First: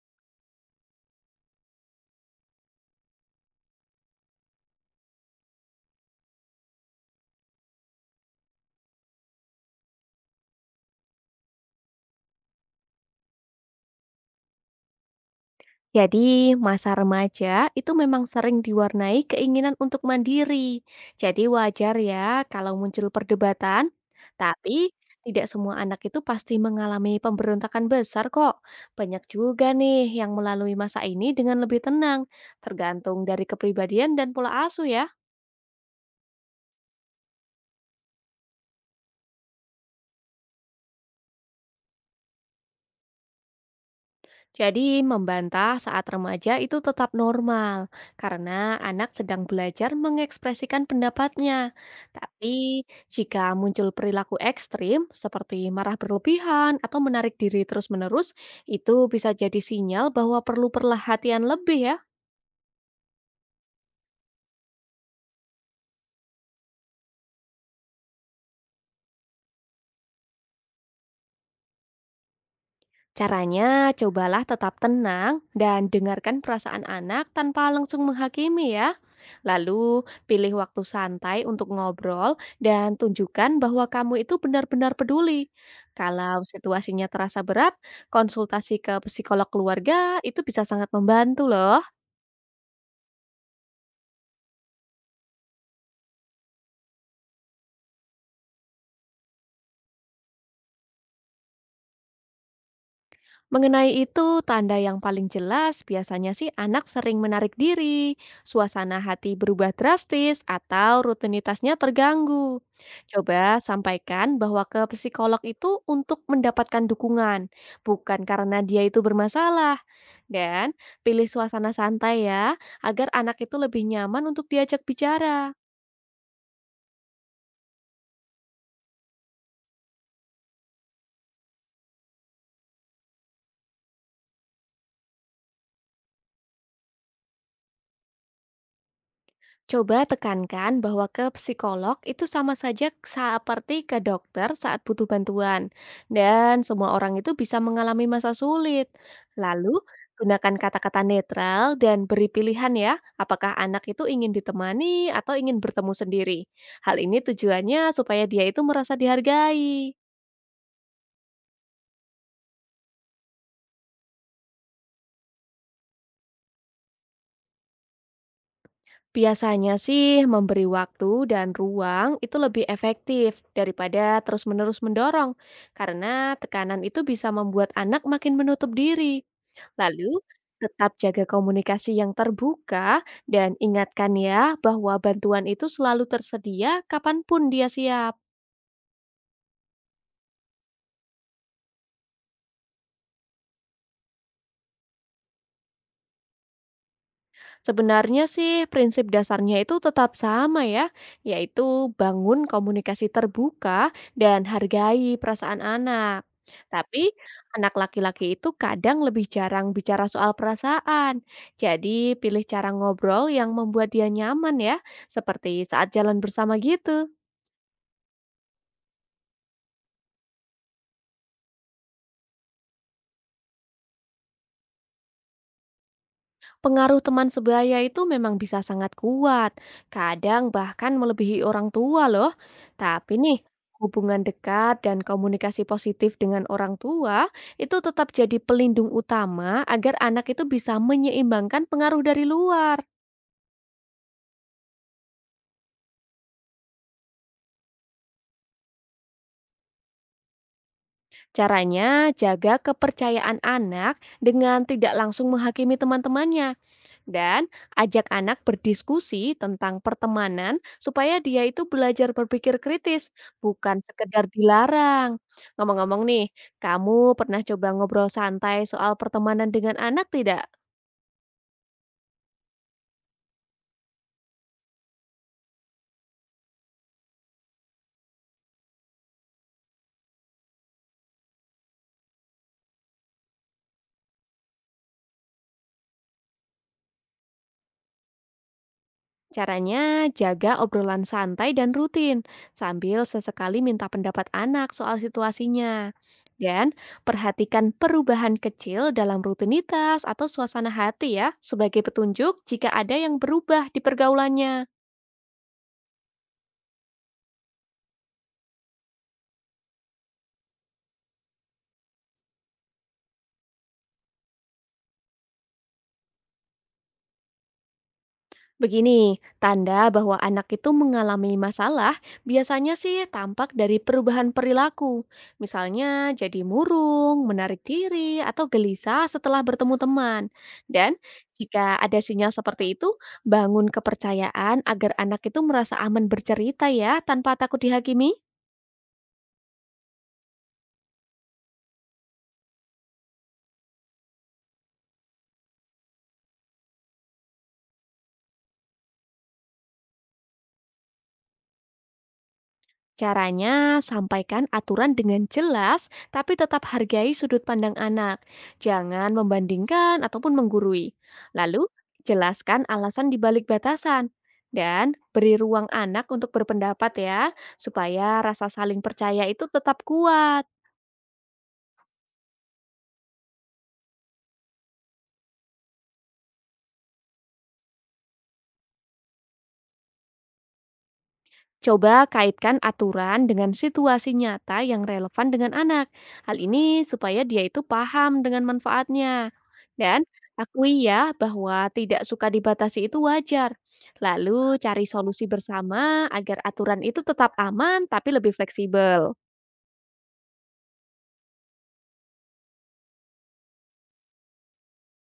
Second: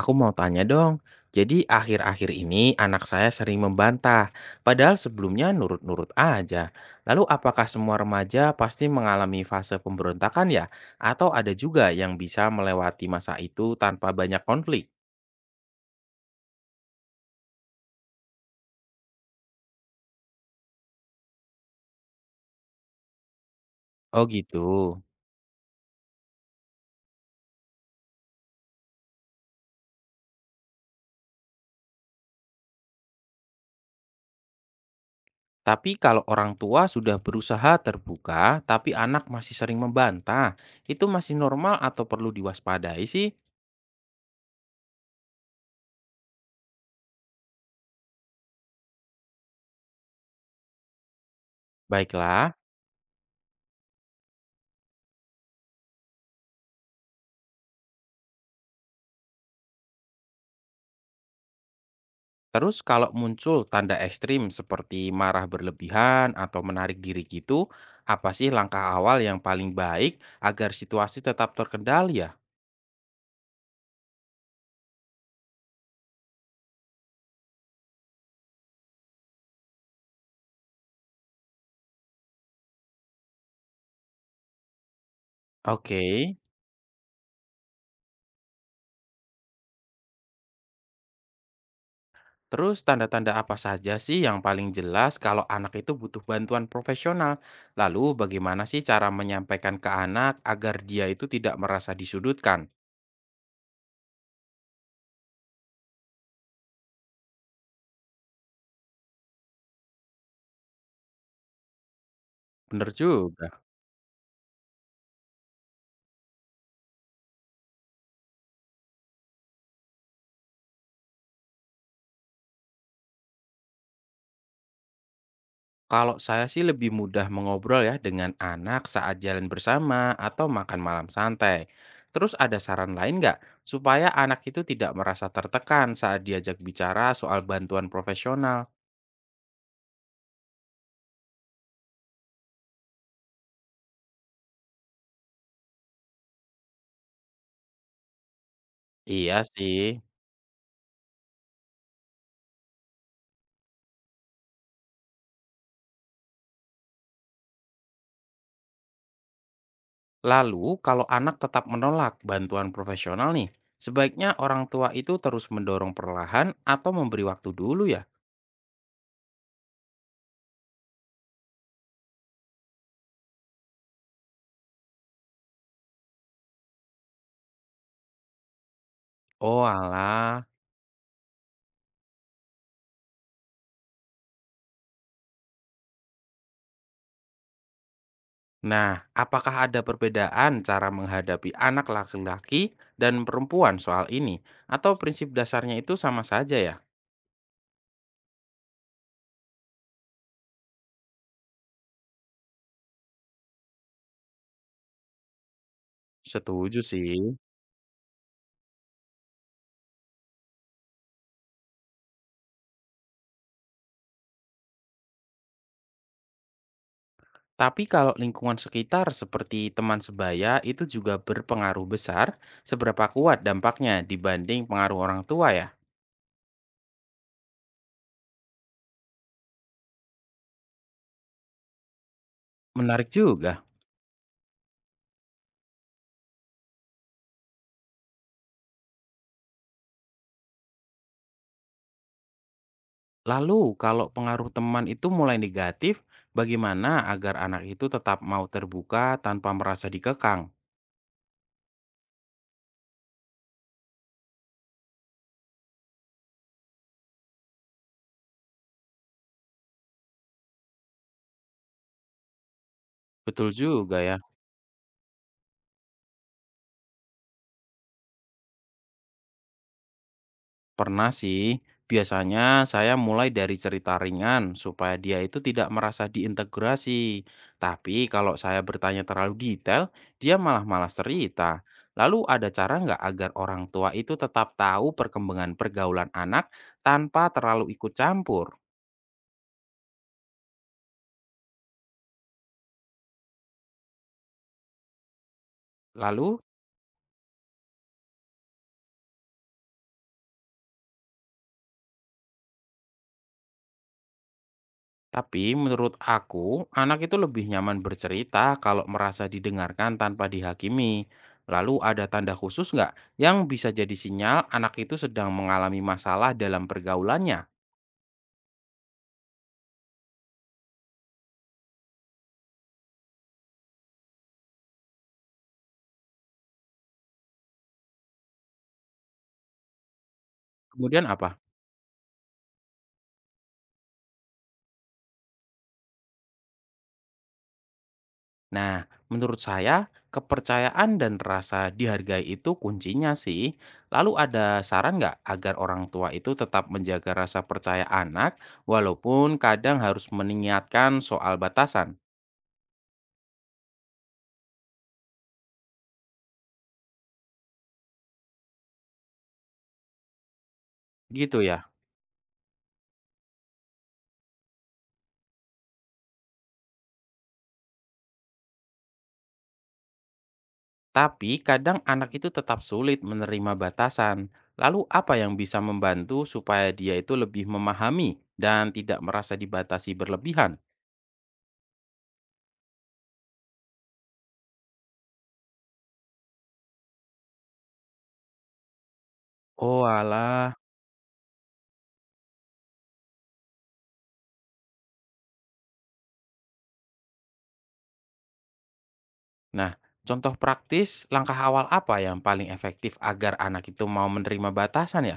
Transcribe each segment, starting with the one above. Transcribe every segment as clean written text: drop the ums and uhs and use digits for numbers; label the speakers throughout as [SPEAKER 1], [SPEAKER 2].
[SPEAKER 1] Aku mau tanya dong. Jadi akhir-akhir ini anak saya sering membantah, padahal sebelumnya nurut-nurut aja. Lalu apakah semua remaja pasti mengalami fase pemberontakan ya? Atau ada juga yang bisa melewati masa itu tanpa banyak konflik?
[SPEAKER 2] Jadi, masa remaja itu memang sering diwarnai keinginan untuk mandiri. Jadi, wajar ya kalau muncul perdebatan,
[SPEAKER 1] Oh gitu.
[SPEAKER 2] tapi tidak semua anak itu pasti mengalami pemberontakan besar kok. Banyak juga nih yang melalui masa ini dengan lebih tenang, tergantung dari kepribadian dan pola asuh ya.
[SPEAKER 1] Tapi kalau orang tua sudah berusaha terbuka, tapi anak masih sering membantah, itu masih normal atau perlu diwaspadai sih?
[SPEAKER 2] Jadi, membantah saat remaja itu tetap normal karena anak sedang belajar mengekspresikan pendapatnya.
[SPEAKER 1] Baiklah.
[SPEAKER 2] Tapi, jika muncul perilaku ekstrim seperti marah berlebihan atau menarik diri terus-menerus, itu bisa jadi sinyal bahwa perlu perhatian lebih ya.
[SPEAKER 1] Terus kalau muncul tanda ekstrim seperti marah berlebihan atau menarik diri gitu, apa sih langkah awal yang paling baik agar situasi tetap terkendali ya?
[SPEAKER 2] Caranya, cobalah tetap tenang dan dengarkan perasaan anak tanpa langsung menghakimi ya. Lalu, pilih waktu santai untuk ngobrol dan tunjukkan bahwa kamu itu benar-benar peduli.
[SPEAKER 1] Oke,
[SPEAKER 2] Kalau situasinya terasa berat, konsultasi ke psikolog keluarga itu bisa sangat membantu loh.
[SPEAKER 1] terus tanda-tanda apa saja sih yang paling jelas kalau anak itu butuh bantuan profesional? Lalu bagaimana sih cara menyampaikan ke anak agar dia itu tidak merasa disudutkan?
[SPEAKER 2] Mengenai itu, tanda yang paling jelas biasanya sih anak sering menarik diri, suasana hati berubah drastis, atau rutinitasnya terganggu.
[SPEAKER 1] Bener juga.
[SPEAKER 2] Coba sampaikan bahwa ke psikolog itu untuk mendapatkan dukungan, bukan karena dia itu bermasalah. Dan pilih suasana santai ya, agar anak itu lebih nyaman untuk diajak bicara.
[SPEAKER 1] Kalau saya sih lebih mudah mengobrol ya dengan anak saat jalan bersama atau makan malam santai. Terus ada saran lain nggak supaya anak itu tidak merasa tertekan saat diajak bicara soal bantuan profesional?
[SPEAKER 2] Coba tekankan bahwa ke psikolog itu sama saja seperti ke dokter saat butuh bantuan. Dan semua orang itu bisa mengalami masa sulit.
[SPEAKER 1] Iya
[SPEAKER 2] Lalu,
[SPEAKER 1] sih.
[SPEAKER 2] gunakan kata-kata netral dan beri pilihan ya, apakah anak itu ingin ditemani atau ingin bertemu sendiri. Hal ini tujuannya supaya dia itu merasa dihargai.
[SPEAKER 1] Lalu kalau anak tetap menolak bantuan profesional nih, sebaiknya orang tua itu terus mendorong perlahan atau memberi waktu dulu ya?
[SPEAKER 2] Biasanya sih memberi waktu dan ruang itu lebih efektif daripada terus-menerus mendorong, karena tekanan itu bisa membuat anak makin menutup diri.
[SPEAKER 1] Oh
[SPEAKER 2] Lalu,
[SPEAKER 1] alah.
[SPEAKER 2] tetap jaga komunikasi yang terbuka dan ingatkan ya bahwa bantuan itu selalu tersedia kapanpun dia siap.
[SPEAKER 1] Nah, apakah ada perbedaan cara menghadapi anak laki-laki dan perempuan soal ini? Atau prinsip dasarnya itu sama saja ya?
[SPEAKER 2] Sebenarnya sih prinsip dasarnya itu tetap sama ya, yaitu bangun komunikasi terbuka dan hargai perasaan anak.
[SPEAKER 1] Setuju
[SPEAKER 2] Tapi
[SPEAKER 1] sih.
[SPEAKER 2] anak laki-laki itu kadang lebih jarang bicara soal perasaan. Jadi pilih cara ngobrol yang membuat dia nyaman ya, seperti saat jalan bersama gitu.
[SPEAKER 1] Tapi kalau lingkungan sekitar seperti teman sebaya itu juga berpengaruh besar, seberapa kuat dampaknya dibanding pengaruh orang tua ya?
[SPEAKER 2] Pengaruh teman sebaya itu memang bisa sangat kuat, kadang bahkan melebihi orang tua loh.
[SPEAKER 1] Menarik
[SPEAKER 2] Tapi nih,
[SPEAKER 1] juga.
[SPEAKER 2] hubungan dekat dan komunikasi positif dengan orang tua itu tetap jadi pelindung utama agar anak itu bisa menyeimbangkan pengaruh dari luar.
[SPEAKER 1] Lalu kalau pengaruh teman itu mulai negatif, bagaimana agar anak itu tetap mau terbuka tanpa merasa dikekang?
[SPEAKER 2] Caranya, jaga kepercayaan anak dengan tidak langsung menghakimi teman-temannya. Dan ajak anak berdiskusi tentang pertemanan supaya dia itu belajar berpikir kritis,
[SPEAKER 1] Betul
[SPEAKER 2] bukan
[SPEAKER 1] juga ya.
[SPEAKER 2] sekedar dilarang. Ngomong-ngomong nih, kamu pernah coba ngobrol santai soal pertemanan dengan anak tidak?
[SPEAKER 1] Pernah sih. Biasanya saya mulai dari cerita ringan supaya dia itu tidak merasa diintegrasi. Tapi kalau saya bertanya terlalu detail, dia malah malas cerita. Lalu ada cara nggak agar orang tua itu tetap tahu perkembangan pergaulan anak tanpa terlalu ikut campur?
[SPEAKER 2] Caranya jaga obrolan santai dan rutin, sambil sesekali minta pendapat anak soal situasinya.
[SPEAKER 1] Lalu
[SPEAKER 2] Dan perhatikan perubahan kecil dalam rutinitas atau suasana hati ya, sebagai petunjuk jika ada yang berubah di pergaulannya.
[SPEAKER 1] tapi menurut aku, anak itu lebih nyaman bercerita kalau merasa didengarkan tanpa dihakimi. Lalu ada tanda khusus nggak yang bisa jadi sinyal anak itu sedang mengalami masalah dalam pergaulannya?
[SPEAKER 2] Begini, tanda bahwa anak itu mengalami masalah biasanya sih tampak dari perubahan perilaku. Misalnya jadi murung, menarik diri, atau gelisah setelah bertemu teman. Dan
[SPEAKER 1] Kemudian apa?
[SPEAKER 2] jika ada sinyal seperti itu, bangun kepercayaan agar anak itu merasa aman bercerita ya tanpa takut dihakimi.
[SPEAKER 1] Nah, menurut saya kepercayaan dan rasa dihargai itu kuncinya sih. Lalu ada saran nggak agar orang tua itu tetap menjaga rasa percaya anak walaupun kadang harus mengingatkan soal batasan?
[SPEAKER 2] Caranya, sampaikan aturan dengan jelas, tapi tetap hargai sudut pandang anak. Jangan membandingkan ataupun menggurui.
[SPEAKER 1] Gitu ya.
[SPEAKER 2] Lalu, jelaskan alasan di balik batasan. Dan beri ruang anak untuk berpendapat ya, supaya rasa saling percaya itu tetap kuat.
[SPEAKER 1] Tapi kadang anak itu tetap sulit menerima batasan. Lalu apa yang bisa membantu supaya dia itu lebih memahami dan tidak merasa dibatasi berlebihan?
[SPEAKER 2] Coba kaitkan aturan dengan situasi nyata yang relevan dengan anak. Hal ini supaya dia itu paham dengan manfaatnya.
[SPEAKER 1] Oh
[SPEAKER 2] Dan
[SPEAKER 1] alah.
[SPEAKER 2] akui ya bahwa tidak suka dibatasi itu wajar. Lalu cari solusi bersama agar aturan itu tetap aman tapi lebih fleksibel.
[SPEAKER 1] Nah, contoh praktis langkah awal apa yang paling efektif agar anak itu mau menerima batasan ya?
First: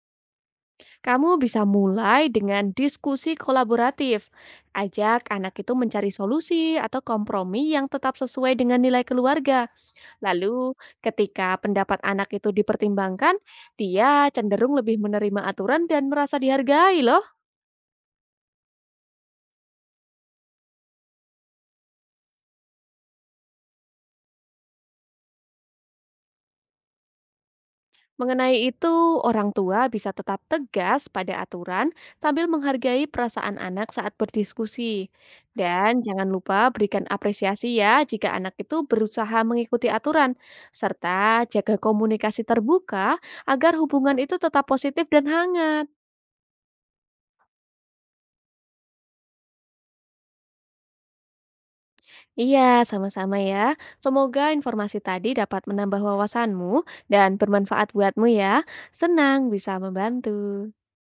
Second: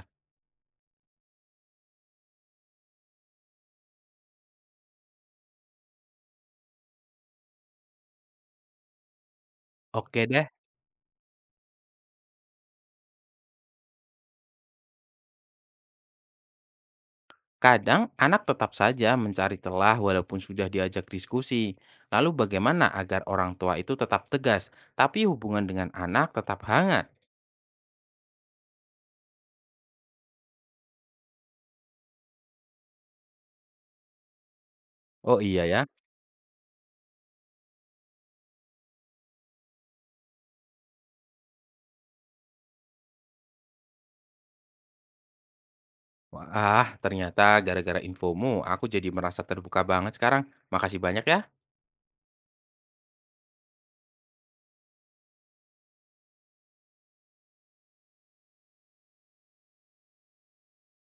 [SPEAKER 2] Kamu bisa mulai dengan diskusi kolaboratif. Ajak anak itu mencari solusi atau kompromi yang tetap sesuai dengan nilai keluarga.
[SPEAKER 1] Oke deh.
[SPEAKER 2] Lalu, ketika pendapat anak itu dipertimbangkan, dia cenderung lebih menerima aturan dan merasa dihargai loh.
[SPEAKER 1] Kadang anak tetap saja mencari celah walaupun sudah diajak diskusi. Lalu bagaimana agar orang tua itu tetap tegas, tapi hubungan dengan anak tetap hangat?
[SPEAKER 2] Mengenai itu, orang tua bisa tetap tegas pada aturan sambil menghargai perasaan anak saat berdiskusi.
[SPEAKER 1] Oh iya ya.
[SPEAKER 2] Dan jangan lupa berikan apresiasi ya jika anak itu berusaha mengikuti aturan, serta jaga komunikasi terbuka agar hubungan itu tetap positif dan hangat.
[SPEAKER 1] Wah, ternyata gara-gara infomu aku jadi merasa terbuka banget sekarang. Makasih banyak ya.
[SPEAKER 2] Iya, sama-sama ya. Semoga informasi tadi dapat menambah wawasanmu dan bermanfaat buatmu ya. Senang bisa membantu.